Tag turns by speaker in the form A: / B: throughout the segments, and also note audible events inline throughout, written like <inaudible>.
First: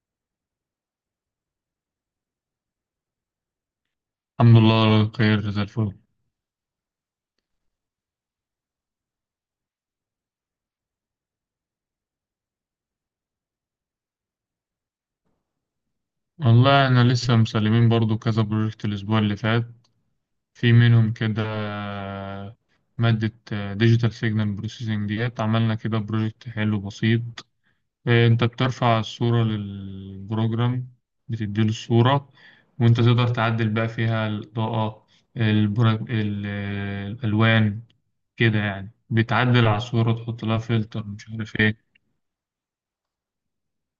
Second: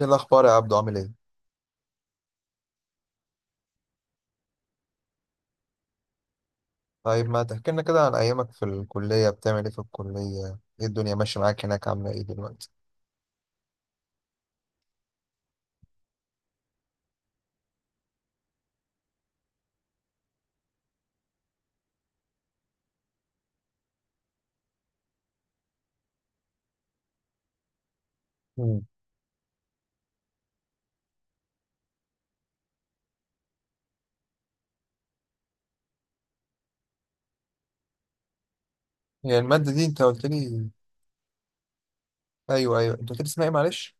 A: ايه الاخبار يا عبدو عامل ايه؟
B: الحمد لله على خير زي الفل.
A: طيب ما تحكي لنا كده عن ايامك في الكليه، بتعمل ايه في الكليه؟ ايه الدنيا ماشيه معاك هناك؟ عامله ايه دلوقتي؟
B: والله احنا لسه مسلمين برضو كذا بروجكت الاسبوع اللي فات في منهم كده. مادة ديجيتال سيجنال بروسيسنج ديت. عملنا كده بروجكت حلو بسيط. انت
A: مم.
B: بترفع الصورة للبروجرام، بتديله الصورة وانت تقدر تعدل بقى فيها الإضاءة، الألوان. كده يعني
A: هي
B: بتعدل
A: الماده
B: على
A: دي انت
B: الصورة
A: قلت
B: تحط لها
A: لي،
B: فلتر مش عارف ايه.
A: ايوه ايوه انت قلت لي اسمها ايه؟ معلش.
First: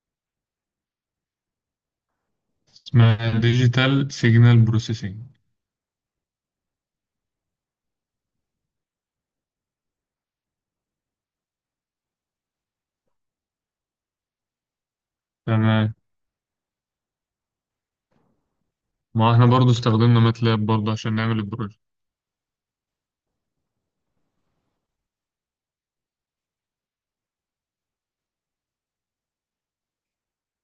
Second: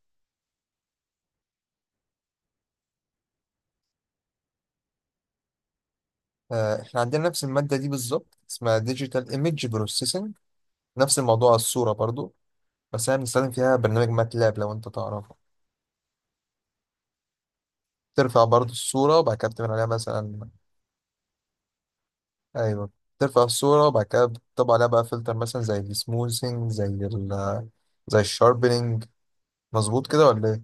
B: اسمها ديجيتال سيجنال بروسيسنج.
A: احنا عندنا نفس الماده دي بالظبط، اسمها ديجيتال ايمج بروسيسنج، نفس الموضوع الصوره برضو. بس احنا بنستخدم فيها برنامج ماتلاب لو انت تعرفه، ترفع برضو الصوره
B: ما
A: وبعد
B: احنا
A: كده بتعمل
B: برضو
A: عليها
B: استخدمنا
A: مثلا.
B: ماتلاب برضو عشان نعمل البروجكت.
A: ايوه، ترفع الصوره وبعد كده بتطبع عليها بقى فلتر، مثلا زي السموثينج، زي زي الشاربينج. مظبوط كده ولا ايه؟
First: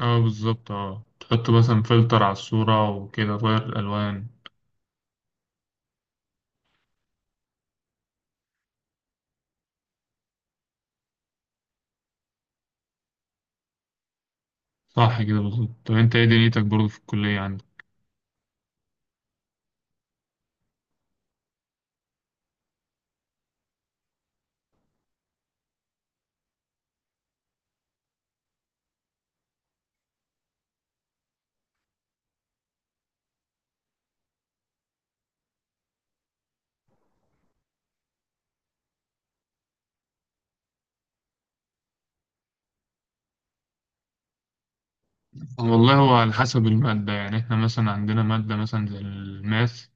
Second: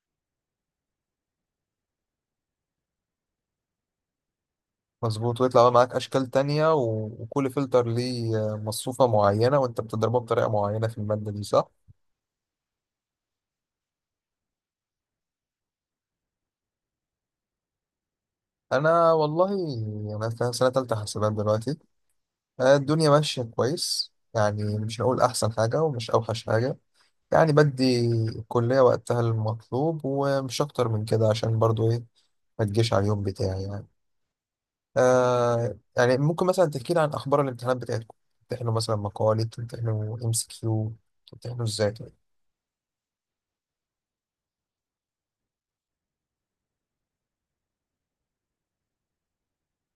B: اه بالظبط، اه تحط مثلا فلتر على الصورة وكده تغير الألوان.
A: مظبوط. ويطلع بقى معاك اشكال تانية وكل فلتر ليه مصفوفة معينة، وانت بتضربها بطريقة معينة في المادة دي، صح؟
B: صح كده بالظبط. طب انت ايه دنيتك برضو في الكلية عندك؟
A: انا والله، انا في سنة تالتة حاسبات دلوقتي. الدنيا ماشية كويس يعني، مش هقول احسن حاجة ومش اوحش حاجة يعني. بدي الكلية وقتها المطلوب ومش اكتر من كده، عشان برضو ايه، ما تجيش على اليوم بتاعي يعني. آه يعني ممكن مثلا تحكي لي عن اخبار الامتحانات بتاعتكم؟ بتمتحنوا مثلا مقالي، بتمتحنوا ام سي كيو، بتمتحنوا ازاي طيب؟
B: والله هو على حسب المادة. يعني احنا مثلا عندنا مادة مثلا زي الماث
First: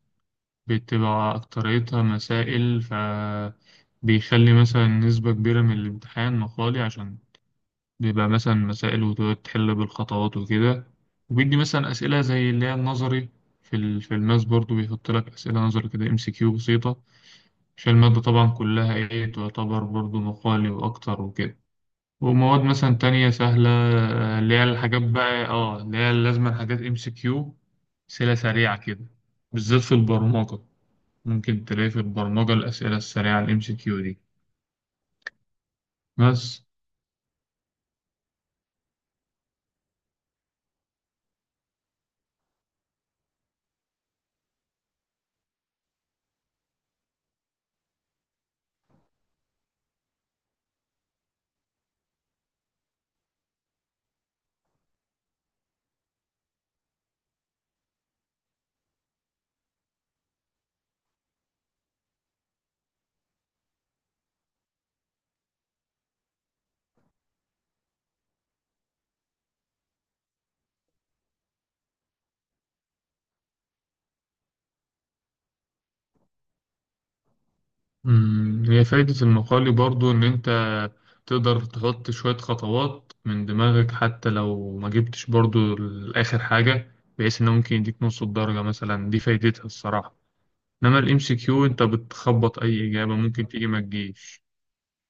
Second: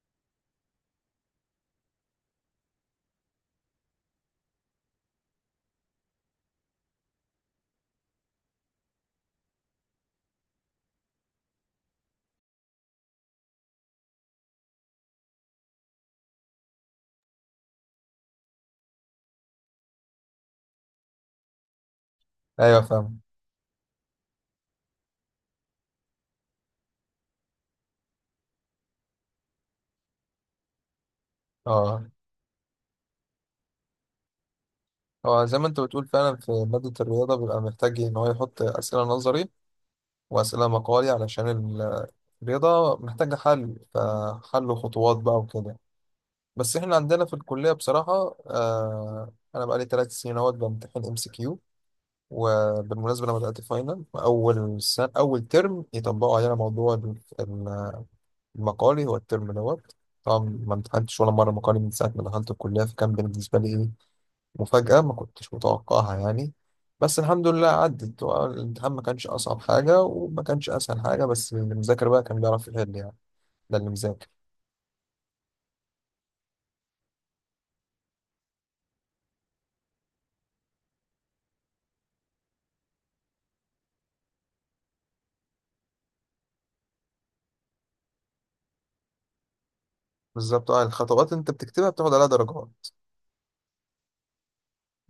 B: بتبقى أكتريتها مسائل، ف بيخلي مثلا نسبة كبيرة من الامتحان مقالي، عشان بيبقى مثلا مسائل وتقعد تحل بالخطوات وكده. وبيدي مثلا أسئلة زي اللي هي النظري في الماس برضو بيحط لك أسئلة نظري كده، ام سي كيو بسيطة، عشان المادة طبعا كلها ايه تعتبر برضو مقالي وأكتر وكده. ومواد
A: ايوه،
B: مثلا
A: فاهم.
B: تانية سهلة، اللي هي الحاجات بقى اه اللي هي لازما حاجات ام سي كيو، أسئلة سريعة كده، بالذات في البرمجة. ممكن تلاقي في
A: اه،
B: البرمجة الأسئلة السريعة الام سي كيو دي
A: هو زي ما انت بتقول فعلا، في
B: بس.
A: مادة الرياضة بيبقى محتاج ان هو يحط أسئلة نظري وأسئلة مقالي، علشان الرياضة محتاجة حل، فحل خطوات بقى وكده. بس احنا عندنا في الكلية بصراحة، آه، أنا بقالي ثلاث سنين اهوت بمتحن ام سي كيو، وبالمناسبة لما بدأت فاينل أول سنة أول ترم، يطبقوا علينا موضوع المقالي هو الترم دوت. طبعا ما امتحنتش ولا مرة مقالي من ساعة ما دخلت الكلية، فكان بالنسبة لي إيه، مفاجأة ما كنتش متوقعها يعني. بس الحمد لله عدت، هو الامتحان ما كانش أصعب حاجة وما كانش أسهل حاجة، بس اللي مذاكر بقى كان بيعرف يحل يعني، ده اللي مذاكر.
B: هي فايدة المقالي برضو إن أنت تقدر تحط شوية خطوات من دماغك حتى لو ما جبتش برضو لآخر حاجة، بحيث إنه ممكن يديك نص الدرجة مثلا. دي فايدتها الصراحة.
A: بالظبط، اه،
B: إنما الإم
A: الخطوات
B: سي
A: انت
B: كيو أنت
A: بتكتبها بتاخد عليها
B: بتخبط
A: درجات.
B: أي إجابة، ممكن تيجي ما تجيش.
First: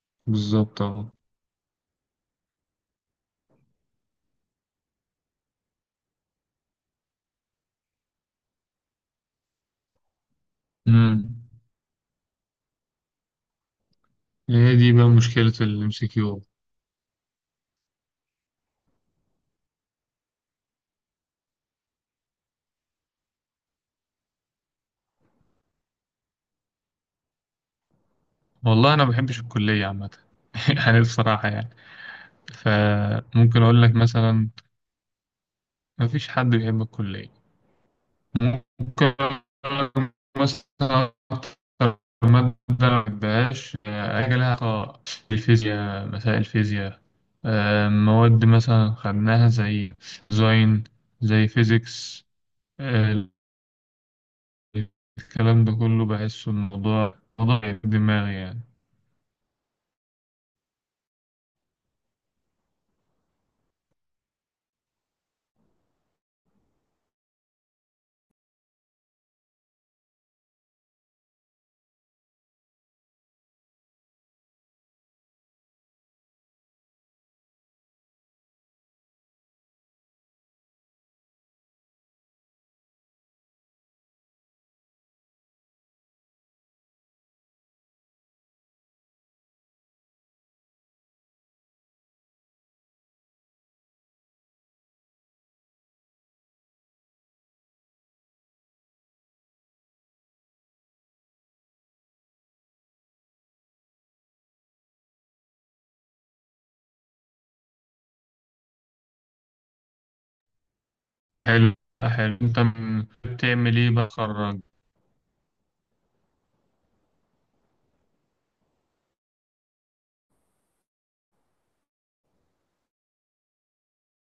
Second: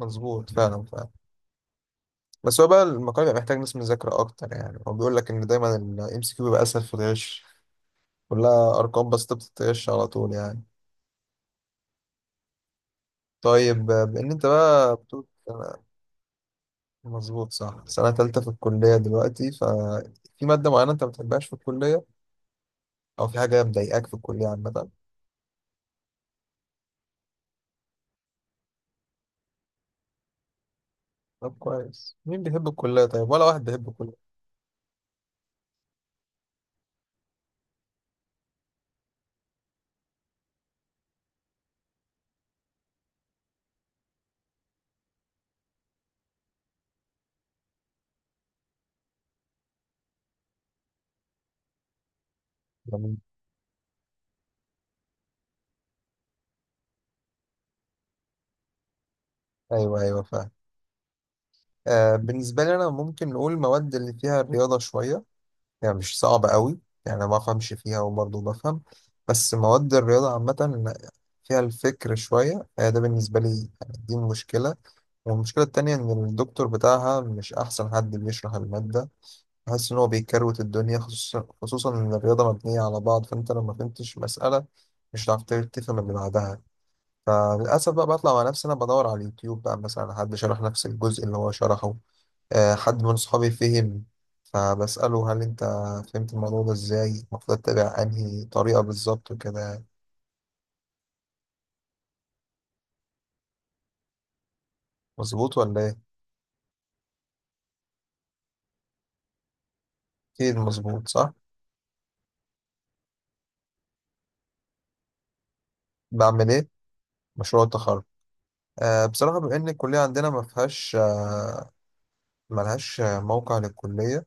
A: مظبوط، فعلا
B: بالظبط
A: فعلا
B: أه.
A: بس هو بقى المقال بيبقى محتاج ناس مذاكرة أكتر يعني، هو بيقول لك إن دايما الام سي كيو بيبقى أسهل في الغش، كلها أرقام بس، انت بتتغش على طول يعني.
B: امم
A: طيب آه، بإن أنت
B: هي دي
A: بقى
B: بقى
A: بتقول،
B: مشكلة الإم سي كيو.
A: مظبوط، صح. سنة تالتة في الكلية دلوقتي، ففي مادة معينة أنت ما بتحبهاش في الكلية او في حاجه مضايقاك في الكليه عامه؟
B: والله أنا ما بحبش الكلية عامة <laughs> يعني بصراحة
A: طب
B: يعني.
A: كويس، مين بيحب الكليه طيب؟ ولا
B: فممكن
A: واحد
B: أقول
A: بيحب
B: لك
A: الكليه.
B: مثلا ما فيش حد بيحب الكلية. ممكن أقولك مثلا أكتر مادة ما بحبهاش، حاجة لها علاقة بالفيزياء، مسائل الفيزياء. مواد مثلا خدناها زي ديزاين، زي فيزيكس.
A: جميل.
B: الكلام ده كله بحس الموضوع موضوع في دماغي يعني.
A: ايوه ايوه، فاهم. آه، بالنسبه لي انا ممكن نقول المواد اللي فيها رياضه شويه، يعني مش صعبه قوي، يعني ما افهمش فيها وبرضه بفهم، بس مواد الرياضه عامه فيها الفكر شويه، آه، ده بالنسبه لي يعني، دي مشكله. والمشكله التانية ان الدكتور بتاعها مش احسن حد بيشرح الماده، حاسس ان هو بيكروت الدنيا، خصوصا ان الرياضه مبنيه على بعض، فانت لو ما فهمتش مساله مش هتعرف تفهم اللي بعدها. فللاسف بقى، بطلع مع نفسي انا، بدور على اليوتيوب بقى مثلا على حد شرح نفس الجزء اللي هو شرحه، حد من صحابي فهم، فبساله هل انت فهمت الموضوع ده ازاي؟ المفروض اتبع انهي طريقه بالظبط وكده، مظبوط ولا ايه؟ اكيد مظبوط، صح.
B: حلو حلو. انت بتعمل ايه بتخرج؟
A: بعمل ايه؟ مشروع التخرج. أه، بصراحه بما ان الكليه عندنا ما فيهاش، ملهاش موقع للكليه،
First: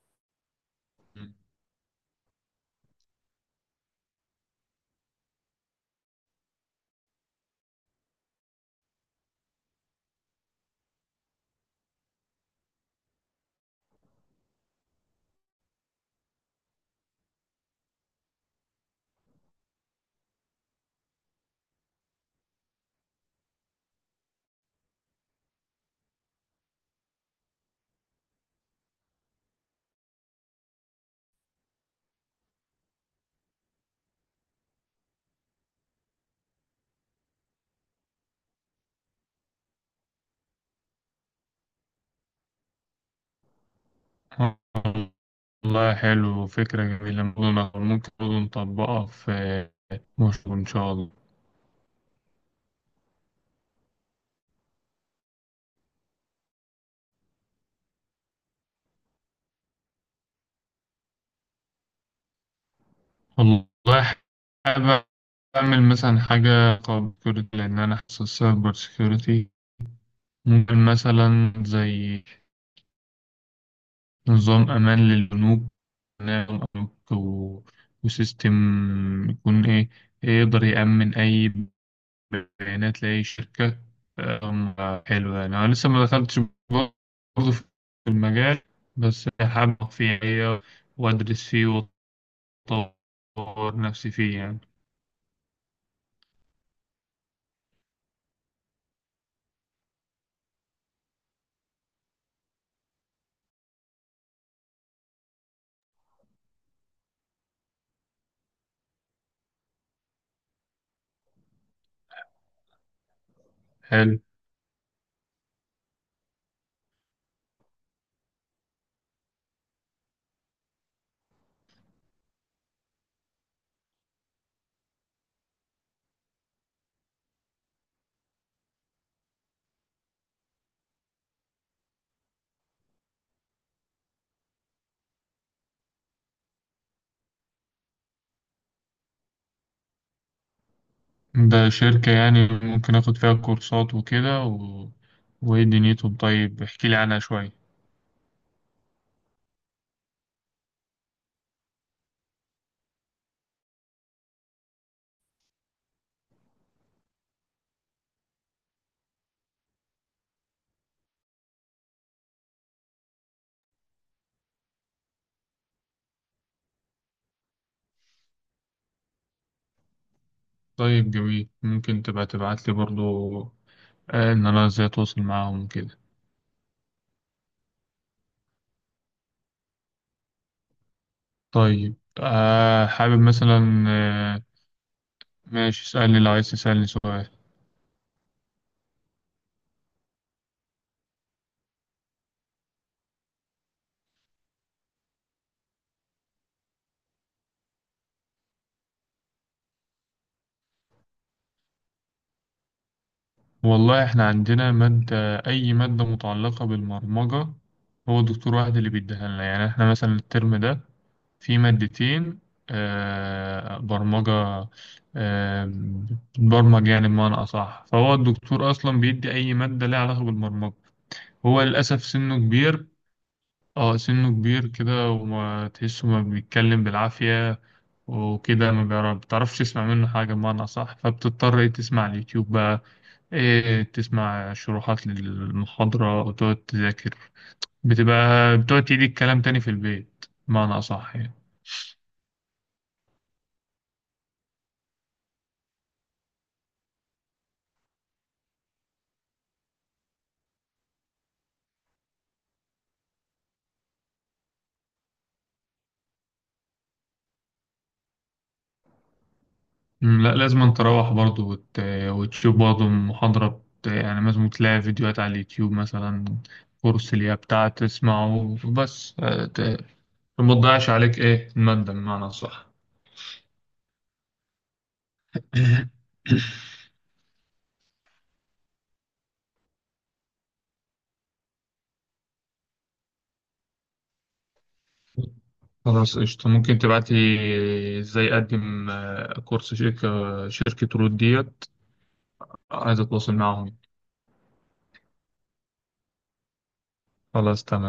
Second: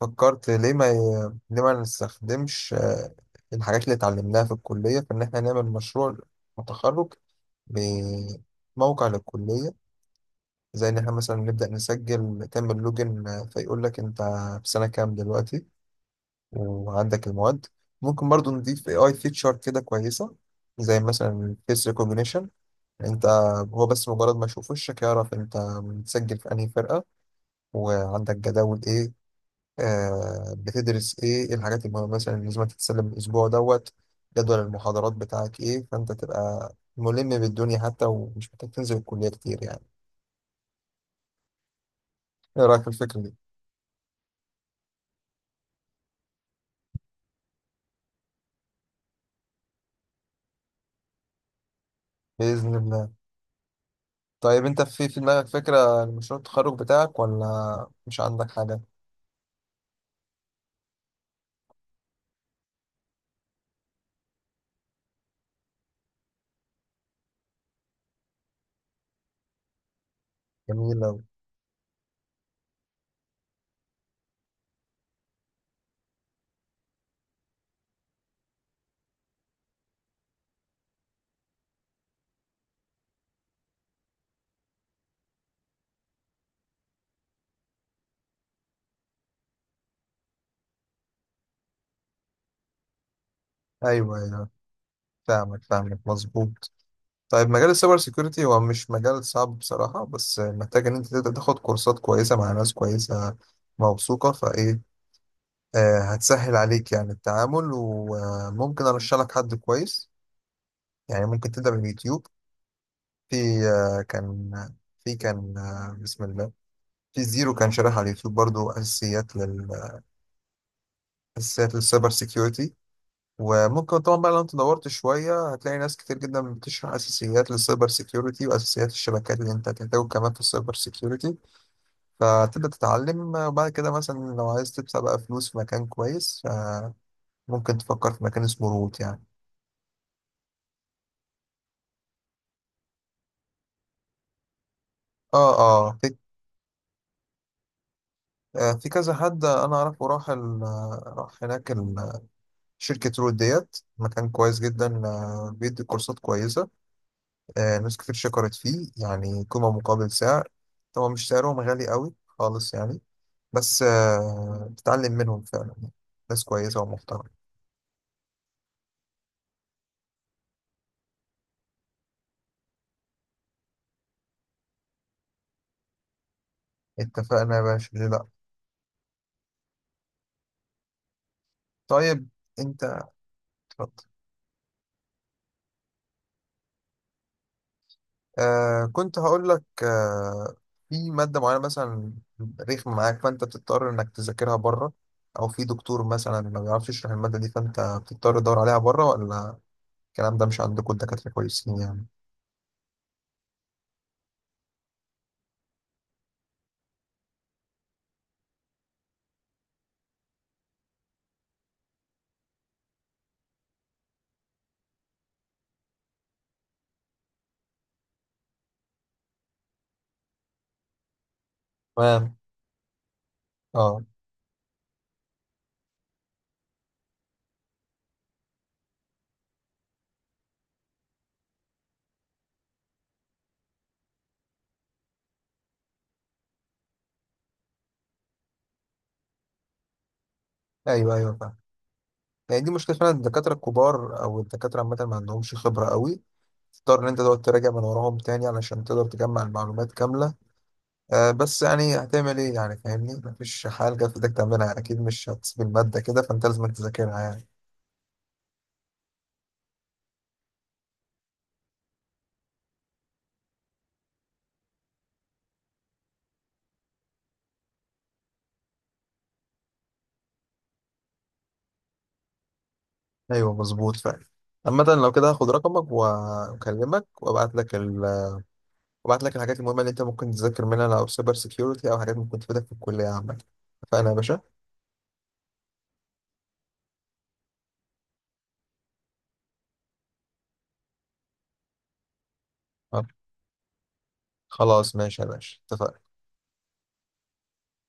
A: فكرت ليه ما ليه ما نستخدمش الحاجات اللي اتعلمناها في الكلية في إن إحنا نعمل مشروع تخرج بموقع للكلية. زي إن إحنا مثلا نبدأ نسجل، تعمل لوجن، فيقول لك أنت في سنة كام دلوقتي، وعندك المواد. ممكن برضو نضيف AI فيتشر كده كويسة، زي مثلا فيس ريكوجنيشن، أنت هو بس مجرد ما يشوف وشك يعرف أنت متسجل في أنهي فرقة، وعندك جداول إيه، آه، بتدرس ايه، ايه الحاجات المهمة مثلا اللي لازم تتسلم الاسبوع دوت، جدول المحاضرات بتاعك ايه، فانت تبقى ملم بالدنيا حتى ومش محتاج تنزل الكلية كتير يعني. ايه رأيك في الفكرة دي؟
B: والله حلو، فكرة جميلة. ممكن ممكن برضه نطبقها في مشروع إن شاء الله.
A: بإذن الله. طيب انت في دماغك فكرة لمشروع التخرج بتاعك ولا مش عندك حاجة؟
B: والله حابب أعمل مثلا حاجة خاصة بالسكيورتي، لأن أنا حاسس السايبر سكيورتي. ممكن
A: جميلة أوي.
B: مثلا زي نظام أمان للبنوك، نظام بنوك وسيستم يكون إيه يقدر يأمن أي بيانات لأي شركة. حلو، يعني أنا لسه ما دخلتش برضه في المجال، بس حابب أقف فيه يعني، وأدرس فيه وأطور نفسي
A: ايوه
B: فيه
A: ايوه،
B: يعني.
A: فاهمك، مظبوط. طيب مجال السايبر سيكيورتي هو مش مجال صعب بصراحة، بس محتاج ان انت تبدأ تاخد كورسات كويسة مع ناس كويسة موثوقة، فايه، آه، هتسهل عليك يعني التعامل. وممكن ارشح لك حد كويس يعني، ممكن تبدا من اليوتيوب. في، آه،
B: حلو،
A: كان، في كان، آه، بسم الله، في زيرو كان شارح على اليوتيوب برضو اساسيات اساسيات للسايبر سيكيورتي. وممكن طبعا بقى لو انت دورت شويه هتلاقي ناس كتير جدا بتشرح اساسيات للسايبر سيكيورتي واساسيات الشبكات اللي انت هتحتاجه كمان في السايبر سيكيورتي، فتبدا تتعلم. آه، وبعد كده مثلا لو عايز تدفع بقى فلوس في مكان كويس، آه، ممكن تفكر في مكان اسمه روت يعني.
B: ده شركة يعني ممكن آخد فيها كورسات وكده
A: اه
B: وإيه
A: اه، في،
B: دنيتهم؟ طيب احكيلي عنها شوية.
A: آه، في كذا حد انا اعرفه راح راح هناك شركة رود ديت، مكان كويس جدا، آه، بيدي كورسات كويسة، آه، ناس كتير شكرت فيه يعني، قيمة مقابل سعر، طبعا مش سعرهم غالي قوي خالص يعني، بس آه بتتعلم منهم فعلا، ناس كويسة ومحترمة.
B: طيب جميل، ممكن تبقى تبعتلي برضو، إن أنا إزاي أتواصل معاهم وكده.
A: اتفقنا يا باشا، ليه لا.
B: طيب
A: طيب
B: آه
A: انت،
B: حابب مثلا آه ماشي، اسألني لو عايز تسألني سؤال.
A: آه كنت هقول لك، آه، في مادة معينة مثلا رخمة معاك فأنت بتضطر إنك تذاكرها بره، أو في دكتور مثلا ما بيعرفش يشرح المادة دي فأنت بتضطر تدور عليها بره، ولا الكلام ده مش عندكم، الدكاترة كويسين يعني؟
B: والله إحنا عندنا مادة، أي مادة متعلقة بالبرمجة هو دكتور واحد اللي بيديها لنا. يعني إحنا مثلا الترم ده في مادتين، برمجة، آه، بتبرمج يعني بمعنى أصح. فهو الدكتور أصلا بيدي أي مادة ليها علاقة بالبرمجة. هو للأسف
A: تمام،
B: سنه كبير. اه
A: اه.
B: سنه كبير كده وما تحسه، ما بيتكلم بالعافية وكده. ما بيعرف- بتعرفش تسمع منه حاجة بمعنى أصح، فبتضطر إيه تسمع على اليوتيوب بقى، إيه تسمع شروحات للمحاضرة وتقعد تذاكر. بتبقى بتقعد تعيد الكلام تاني في البيت بمعنى
A: أيوه
B: أصح يعني.
A: أيوه، فاهم. يعني دي مشكلة فعلا، الدكاترة الكبار أو الدكاترة عامة ما عندهمش خبرة قوي، تضطر إن أنت تقعد تراجع من وراهم تاني علشان تقدر تجمع المعلومات كاملة. آه، بس يعني هتعمل ايه يعني، فاهمني، مفيش حاجة جت في ايدك تعملها يعني، اكيد مش هتسيب المادة كده فانت لازم تذاكرها يعني.
B: لا لازم أن تروح برضه وتشوف برضه يعني لازم تلاقي فيديوهات على اليوتيوب مثلا، كورس اللي هي بتاع تسمعه بس، ما تضيعش عليك إيه المادة بمعنى صح.
A: ايوه، مظبوط فعلا. عامة لو كده هاخد رقمك
B: <laughs>
A: واكلمك وابعت لك وابعت لك الحاجات المهمة اللي انت ممكن تذاكر منها، لو سايبر سيكيورتي او حاجات ممكن تفيدك في الكلية عامة. اتفقنا يا باشا.
B: خلاص قشطة. ممكن تبعتي إزاي أقدم، كورس شركة، شركة رود ديت، عايز أتواصل معاهم.
A: خلاص ماشي يا باشا، اتفقنا.
B: خلاص تمام.